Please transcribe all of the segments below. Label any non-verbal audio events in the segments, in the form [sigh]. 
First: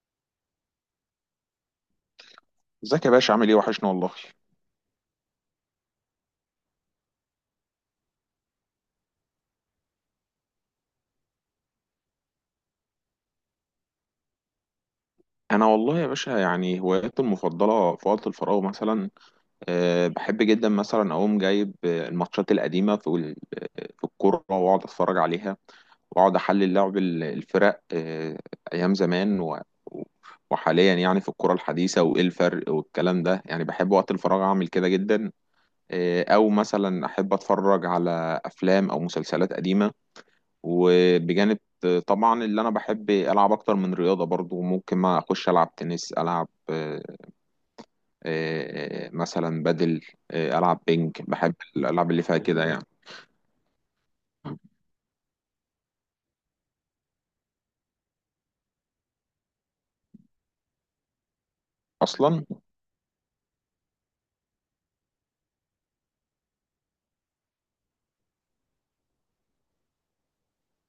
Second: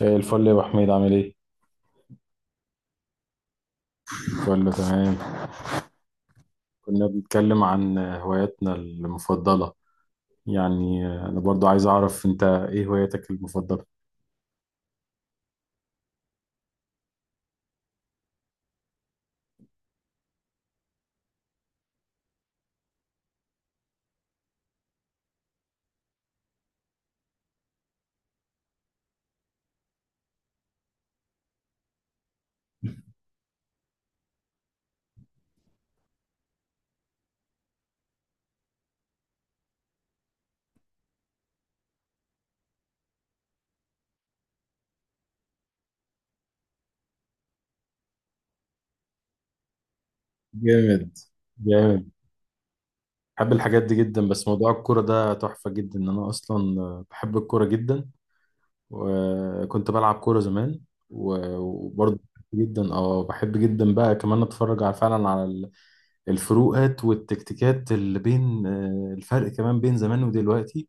زي الفل يا ابو حميد، عامل ايه؟ ازيك يا باشا؟ عامل ايه؟ وحشنا والله. كله تمام. كنا بنتكلم عن هواياتنا المفضله، يعني انا برضو عايز اعرف انت ايه هواياتك المفضله. انا والله يا باشا، يعني هواياتي المفضله في وقت الفراغ، مثلا بحب جدا مثلا اقوم جايب الماتشات القديمه في ال- آه، في الكوره، واقعد اتفرج عليها، واقعد احلل لعب الفرق. ايام زمان وحاليا، يعني في الكوره الحديثه وايه الفرق والكلام ده، يعني بحب وقت الفراغ اعمل كده جدا. او مثلا احب اتفرج على افلام او مسلسلات قديمه. وبجانب، طبعا اللي انا بحب العب اكتر من رياضه، برضو ممكن ما اخش العب تنس، العب مثلا بدل، العب بينج. جامد، بحب جامد. الالعاب اللي فيها كده يعني. بحب الحاجات دي جدا، بس موضوع الكوره ده تحفه جدا. انا اصلا بحب الكوره جدا وكنت بلعب كوره زمان. و- وبرضو اصلا. بحب جدا، اه بحب جدا بقى كمان اتفرج على فعلا على الفروقات والتكتيكات اللي بين الفرق، كمان بين زمان ودلوقتي.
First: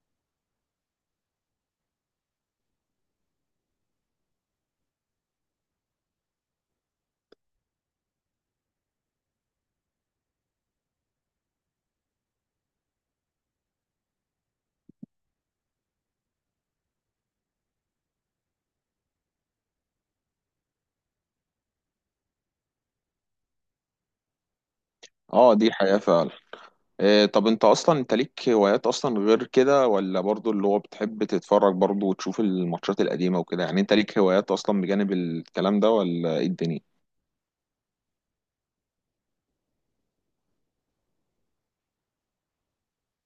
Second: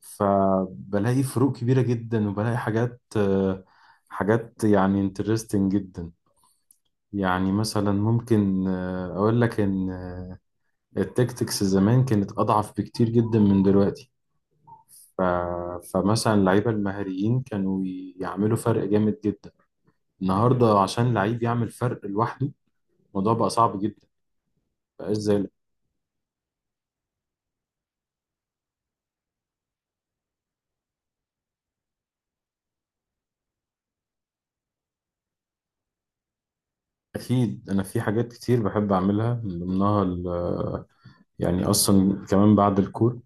فبلاقي فروق كبيرة جدا، وبلاقي حاجات حاجات يعني انترستنج جدا. يعني مثلا ممكن أقول لك إن التكتكس زمان كانت أضعف بكتير جدا من دلوقتي. ف... فمثلا اللعيبة المهاريين كانوا يعملوا فرق جامد جدا. النهاردة عشان لعيب يعمل فرق لوحده، الموضوع بقى صعب جدا، بقاش زي. اه، دي حياه فعلا. طب انت اصلا، انت ليك هوايات اصلا غير كده؟ ولا برضو اللي هو بتحب تتفرج برضو وتشوف الماتشات القديمه وكده، يعني انت ليك هوايات اصلا بجانب الكلام ده ولا ايه الدنيا؟ أكيد أنا في حاجات كتير بحب أعملها، من ضمنها يعني أصلا كمان بعد الكور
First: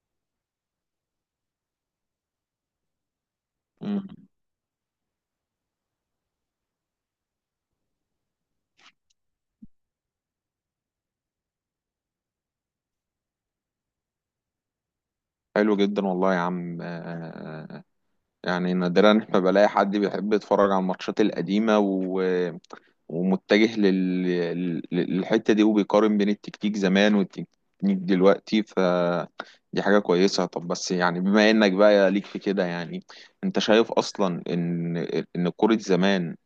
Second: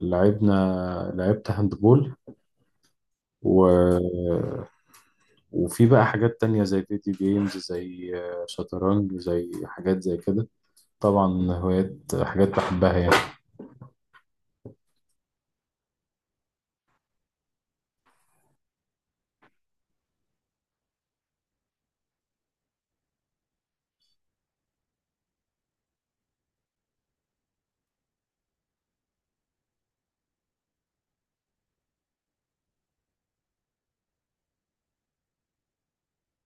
لعبنا، لعبت هاندبول مم. و... وفي بقى حاجات تانية زي فيديو جيمز، زي شطرنج، زي حاجات زي كده. طبعا هوايات، حاجات بحبها يعني. حلو جدا والله يا عم. يعني نادرا ما بلاقي حد بيحب يتفرج على الماتشات القديمة، و... ومتجه للحتة دي، وبيقارن بين التكتيك زمان والتكتيك دلوقتي. دي حاجة كويسة. طب بس يعني بما انك بقى ليك في كده، يعني انت شايف اصلا ان كرة زمان،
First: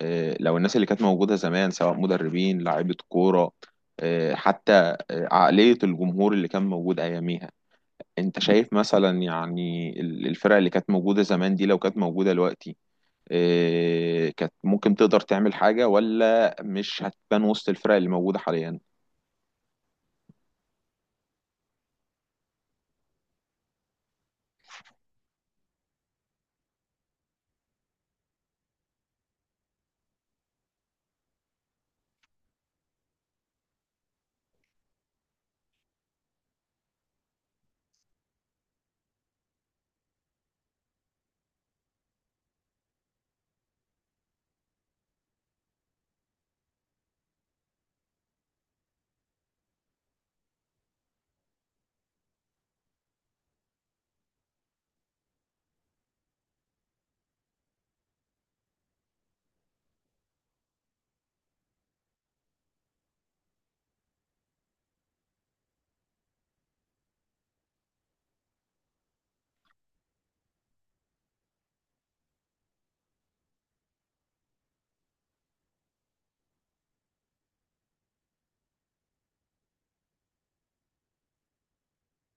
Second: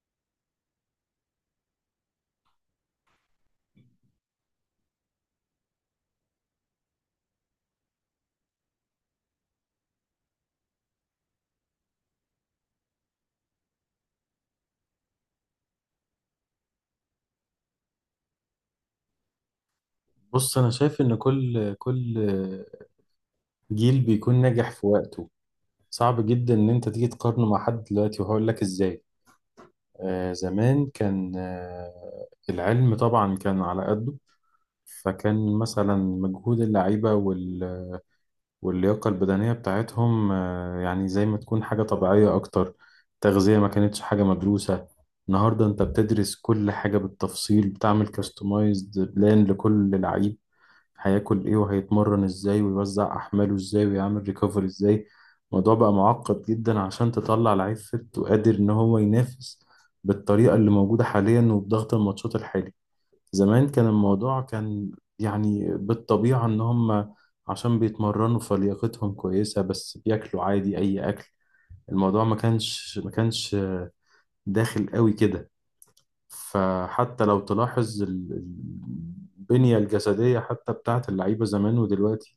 لو الناس اللي كانت موجودة زمان، سواء مدربين، لاعيبة كورة، حتى عقلية الجمهور اللي كان موجود اياميها، انت شايف مثلا، يعني الفرق اللي كانت موجودة زمان دي، لو كانت موجودة دلوقتي، إيه كانت ممكن تقدر تعمل حاجة ولا مش هتبان وسط الفرق اللي موجودة حاليا؟ بص، أنا شايف إن كل جيل بيكون ناجح في وقته. صعب جدا إن أنت تيجي تقارنه مع حد دلوقتي، وهقول لك إزاي. آه زمان كان آه العلم طبعا كان على قده، فكان مثلا مجهود اللعيبة وال واللياقة البدنية بتاعتهم يعني زي ما تكون حاجة طبيعية أكتر. تغذية ما كانتش حاجة مدروسة، النهاردة أنت بتدرس كل حاجة بالتفصيل، بتعمل كاستمايزد بلان لكل لعيب، هياكل إيه وهيتمرن إزاي ويوزع أحماله إزاي ويعمل ريكفري إزاي. الموضوع بقى معقد جدا عشان تطلع لعيب فت وقادر إن هو ينافس بالطريقة اللي موجودة حاليا وبضغط الماتشات الحالي. زمان كان الموضوع كان يعني بالطبيعة، إن هم عشان بيتمرنوا فلياقتهم كويسة، بس بياكلوا عادي أي أكل، الموضوع ما كانش داخل قوي كده. فحتى لو تلاحظ البنية الجسدية حتى بتاعت اللعيبة زمان ودلوقتي،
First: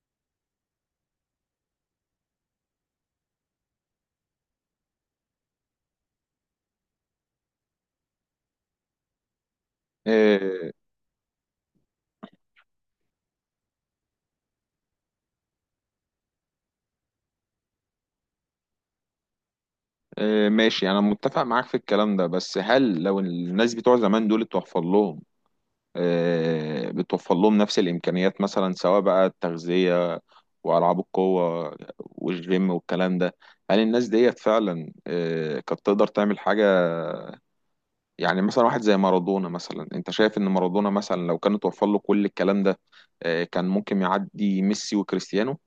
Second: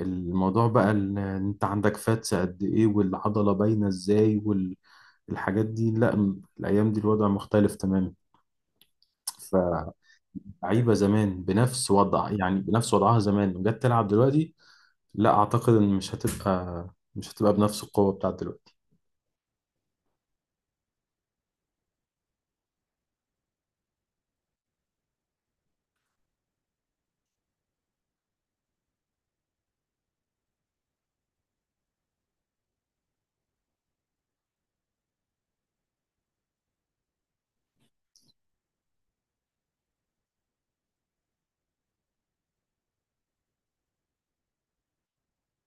الموضوع بقى إن أنت عندك فاتس قد إيه والعضلة باينة إزاي، والحاجات دي لأ. الأيام دي الوضع مختلف تماما. ف إيه، لعيبه زمان بنفس وضع، يعني بنفس وضعها زمان وجت تلعب دلوقتي، لا اعتقد ان مش هتبقى بنفس القوه بتاعت دلوقتي. إيه، ماشي، انا متفق معاك في الكلام ده. بس هل لو الناس بتوع زمان دول اتوفر لهم إيه بتوفر لهم نفس الامكانيات، مثلا سواء بقى التغذية والعاب القوة والجيم والكلام ده، هل الناس ديت فعلا إيه كانت تقدر تعمل حاجة؟ يعني مثلا واحد زي مارادونا، مثلا انت شايف ان مارادونا مثلا لو كان اتوفر له كل الكلام ده، كان ممكن يعدي ميسي وكريستيانو؟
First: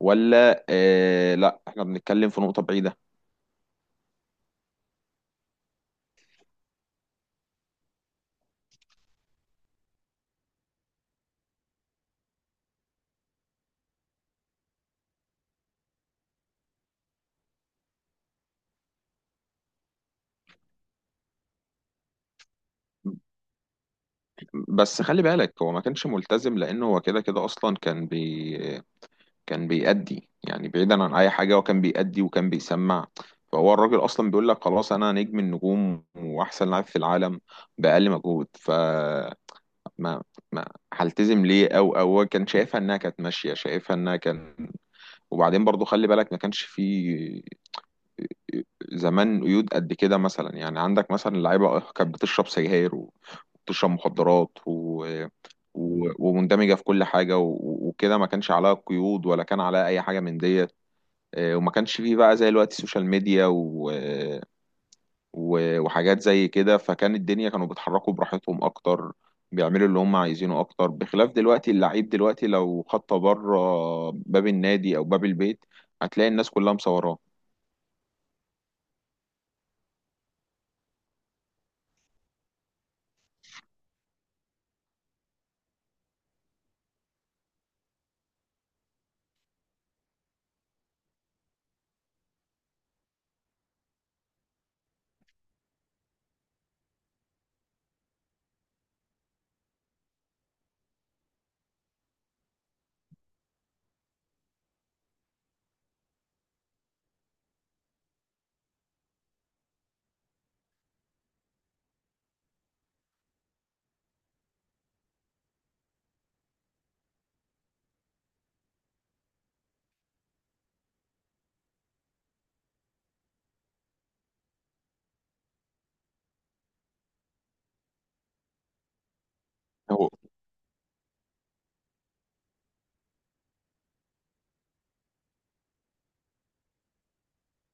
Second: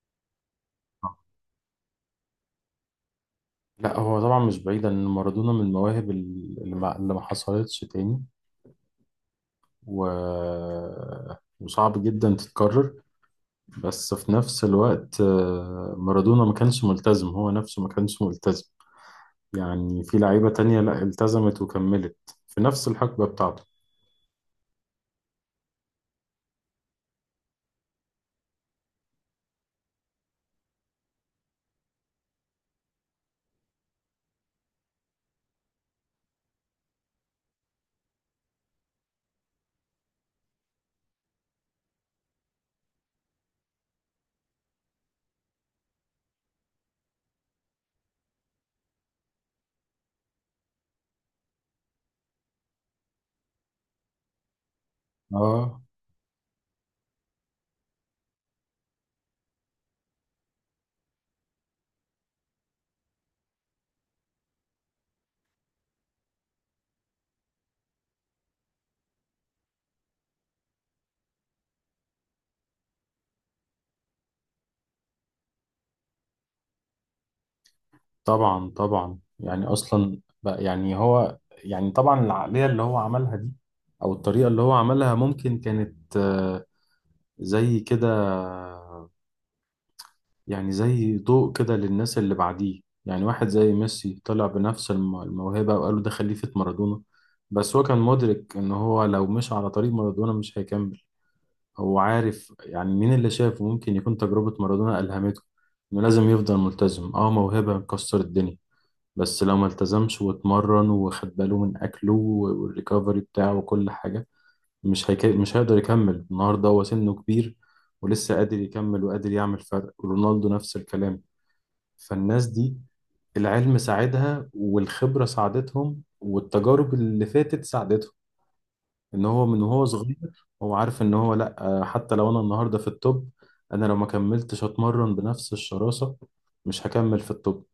ولا لا، احنا بنتكلم في نقطة بعيدة؟ لا هو طبعا مش بعيد ان مارادونا من المواهب اللي ما حصلتش تاني و... وصعب جدا تتكرر. بس في نفس الوقت مارادونا ما كانش ملتزم، هو نفسه ما كانش ملتزم. يعني في لعيبه تانية لا التزمت وكملت في نفس الحقبه بتاعته. بس خلي بالك، هو ما كانش ملتزم لانه هو كده كده اصلا كان بيأدي. يعني بعيدا عن اي حاجة، هو كان بيأدي وكان بيسمع. فهو الراجل اصلا بيقول لك خلاص انا نجم النجوم واحسن لاعب في العالم بأقل مجهود. ما ما هلتزم ليه؟ او هو كان شايفها انها كانت ماشيه، شايفها انها كان وبعدين برضو خلي بالك، ما كانش في زمان قيود قد كده. مثلا يعني عندك مثلا، اللعيبه كانت بتشرب سجاير وبتشرب مخدرات و... اه. و... ومندمجه في كل حاجه و... وكده، ما كانش عليها قيود ولا كان عليها اي حاجه من ديت. وما كانش فيه بقى زي الوقت السوشيال ميديا و... و- وحاجات زي كده، فكان الدنيا كانوا بيتحركوا براحتهم اكتر، بيعملوا اللي هم عايزينه اكتر. بخلاف دلوقتي، اللعيب دلوقتي لو خطه بره باب النادي او باب البيت، هتلاقي الناس كلها مصوراه. طبعا يعني اصلا بقى يعني هو، يعني طبعا العقليه اللي هو عملها دي او الطريقه اللي هو عملها ممكن كانت زي كده، يعني زي ضوء كده للناس اللي بعديه. يعني واحد زي ميسي طلع بنفس الموهبه، وقالوا ده خليفه مارادونا، بس هو كان مدرك ان هو لو مش على طريق مارادونا مش هيكمل. هو عارف يعني مين اللي شافه ممكن يكون تجربه مارادونا الهمته انه لازم يفضل ملتزم. اه موهبه مكسر الدنيا، بس لو ما التزمش واتمرن وخد باله من اكله والريكفري بتاعه وكل حاجه، مش هيقدر يكمل. النهارده هو سنه كبير ولسه قادر يكمل وقادر يعمل فرق، رونالدو نفس الكلام. فالناس دي العلم ساعدها والخبره ساعدتهم والتجارب اللي فاتت ساعدتهم، ان هو من وهو هو صغير هو عارف ان هو لا. حتى لو انا النهارده في التوب، انا لو ما كملتش اتمرن بنفس الشراسه مش هكمل في التوب.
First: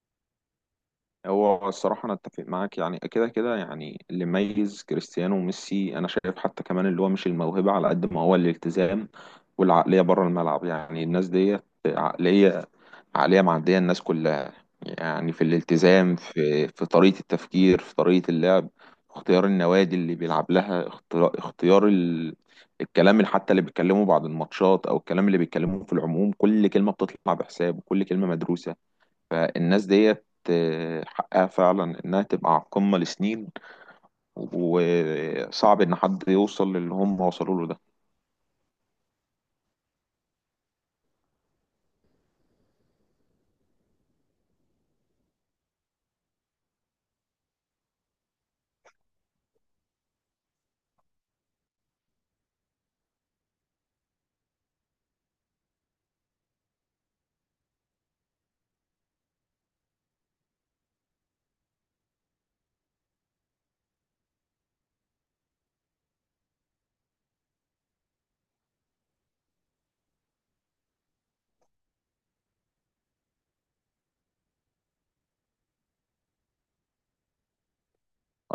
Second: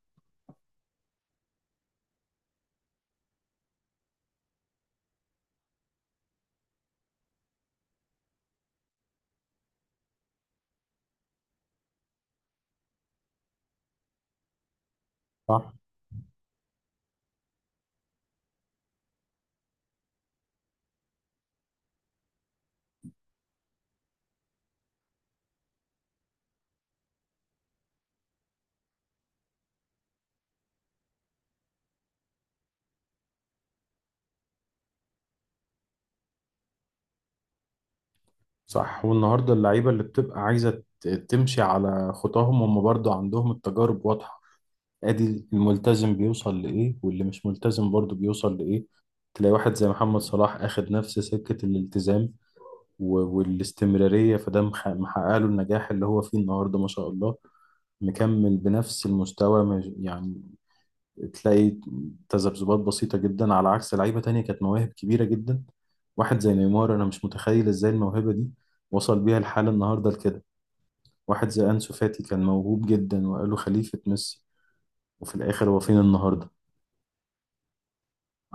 هو الصراحة أنا أتفق معاك، يعني كده كده، يعني اللي ميز كريستيانو وميسي أنا شايف حتى كمان اللي هو مش الموهبة على قد ما هو الالتزام والعقلية بره الملعب. يعني الناس ديت عقلية معدية الناس كلها، يعني في صح الالتزام، في طريقة التفكير، في طريقة اللعب، في اختيار النوادي اللي بيلعب لها، الكلام اللي حتى اللي بيتكلموا بعد الماتشات، او الكلام اللي بيتكلموه في العموم، كل كلمة بتطلع بحساب، وكل كلمة مدروسة. فالناس ديت حقها فعلا انها تبقى على القمة لسنين، وصعب ان حد يوصل للي هم وصلوا له ده. صح والنهارده اللعيبه اللي بتبقى عايزه تمشي على خطاهم، هم برضو عندهم التجارب واضحه، ادي الملتزم بيوصل لايه واللي مش ملتزم برضو بيوصل لايه. تلاقي واحد زي محمد صلاح اخد نفس سكه الالتزام والاستمراريه، فده محقق له النجاح اللي هو فيه النهارده، ما شاء الله، مكمل بنفس المستوى. يعني تلاقي تذبذبات بسيطة جدا، على عكس لعيبة تانية كانت مواهب كبيرة جدا. واحد زي نيمار أنا مش متخيل إزاي الموهبة دي وصل بيها الحال النهاردة لكده. واحد زي أنسو فاتي كان موهوب جدا وقالوا خليفة ميسي، وفي الآخر هو فين النهاردة؟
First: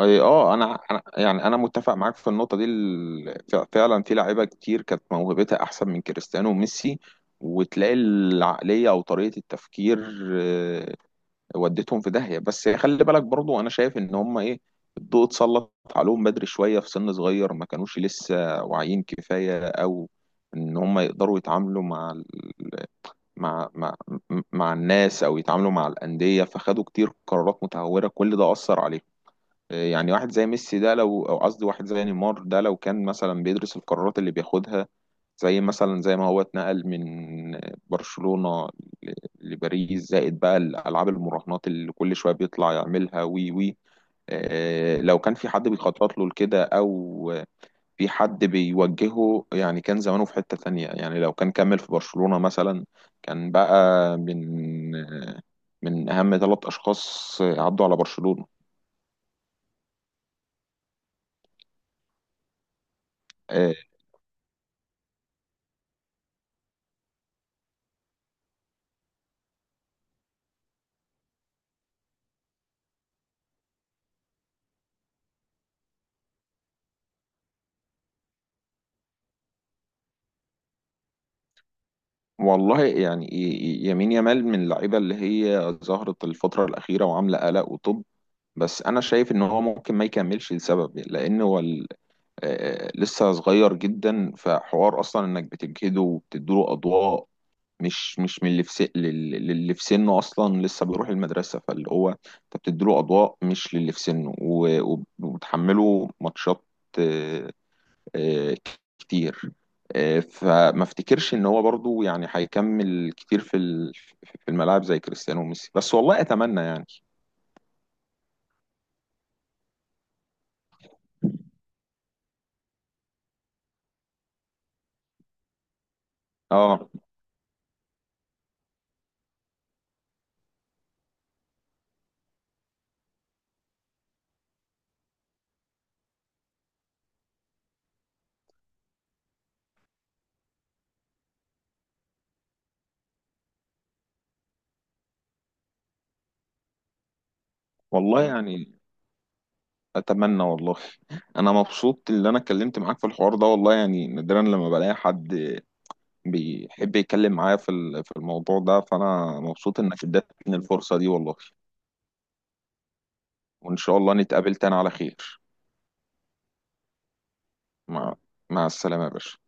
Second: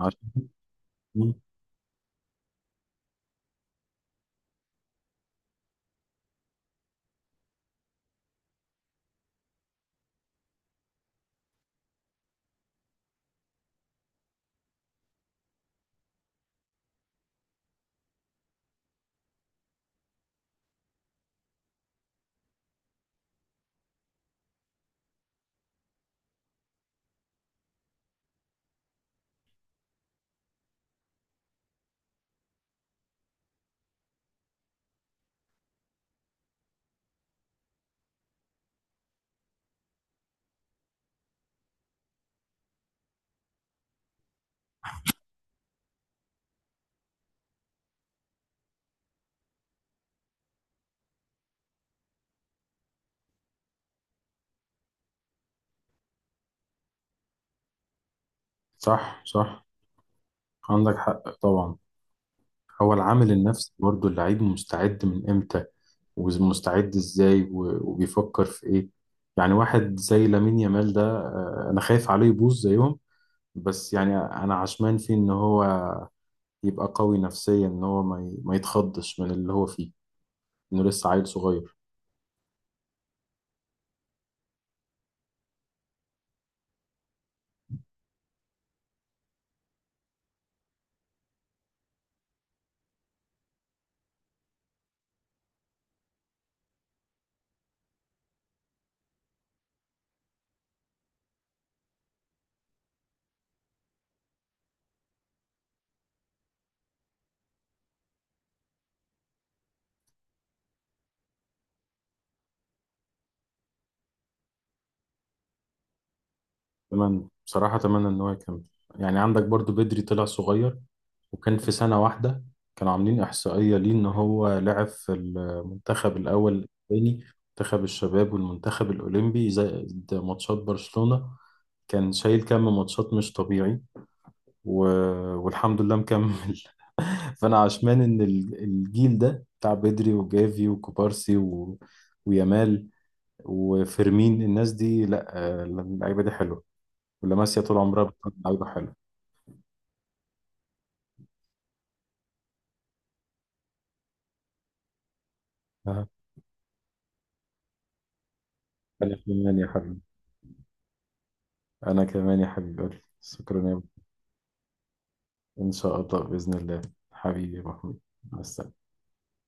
انا مم. يعني، انا متفق معاك في النقطه دي. فعلا في لعيبه كتير كانت موهبتها احسن من كريستيانو وميسي، وتلاقي العقليه او طريقه التفكير آه، ودتهم في داهيه. بس خلي بالك برضو، انا شايف ان هم ايه، الضوء اتسلط عليهم بدري شويه، في سن صغير ما كانوش لسه واعيين كفايه، او ان هم يقدروا يتعاملوا مع مع مع الناس، او يتعاملوا مع الانديه، فخدوا كتير قرارات متهوره، كل ده اثر عليهم. يعني واحد زي نيمار ده، لو كان مثلا بيدرس القرارات اللي بياخدها، زي مثلا زي ما هو اتنقل من برشلونة ل- لباريس، زائد بقى الالعاب المراهنات اللي كل شوية بيطلع يعملها، وي وي لو كان في حد بيخطط له لكده، او في حد بيوجهه، يعني كان زمانه في حتة تانية. يعني لو كان كمل في برشلونة مثلا، كان بقى من اهم 3 اشخاص عدوا على برشلونة. صح، عندك حق طبعا. هو العامل النفسي آه، برضه، اللعيب مستعد من إمتى ومستعد إزاي وبيفكر في إيه. يعني واحد زي لامين يامال ده أنا خايف عليه يبوظ زيهم، بس يعني انا عشمان فيه ان هو يبقى قوي نفسيا، ان هو ما يتخضش من اللي هو فيه، انه لسه عيل صغير. والله يعني، يمين يامال من اللعيبه اللي هي ظهرت الفتره الاخيره وعامله قلق وطب. بس انا شايف ان هو ممكن ما يكملش لسبب، لان هو لسه صغير جدا. فحوار اصلا انك بتجهده وبتديله اضواء مش من اللي في سن، للي في سنه اصلا لسه بيروح المدرسه. فاللي هو انت بتديله اضواء مش للي في سنه، و- وب- وبتحمله ماتشات آه، كتير. فما افتكرش ان هو برضو يعني هيكمل كتير في الملاعب زي كريستيانو وميسي، بس والله اتمنى يعني. اتمنى بصراحة، اتمنى ان هو يكمل. يعني عندك برضو بدري طلع صغير، وكان في سنة واحدة كانوا عاملين إحصائية ليه إن هو لعب في المنتخب الأول، اه الثاني، منتخب الشباب والمنتخب الأولمبي زائد ماتشات برشلونة، كان شايل كم ماتشات مش طبيعي. و... والحمد لله مكمل. [laughs] فانا عشمان ان الجيل ده بتاع بدري وجافي وكوبارسي ويامال وفيرمين، الناس دي لا، اللعيبه دي حلوه. ولاماسيا طول عمرها والله بتكون لعيبه يعني، حلوه. اتمنى والله. انا مبسوط ان انا اتكلمت معاك في الحوار ده والله، يعني نادرا لما بلاقي حد أها. بيحب يتكلم معايا في الموضوع ده، انا فانا كمان يا مبسوط حبيبي، انك ادتني الفرصة دي والله. انا كمان يا حبيبي، شكرا يا وان ابني. شاء الله نتقابل تاني على خير. ان شاء الله باذن الله. حبيبي يا محمود، مع مع مع السلامه. السلامة يا باشا.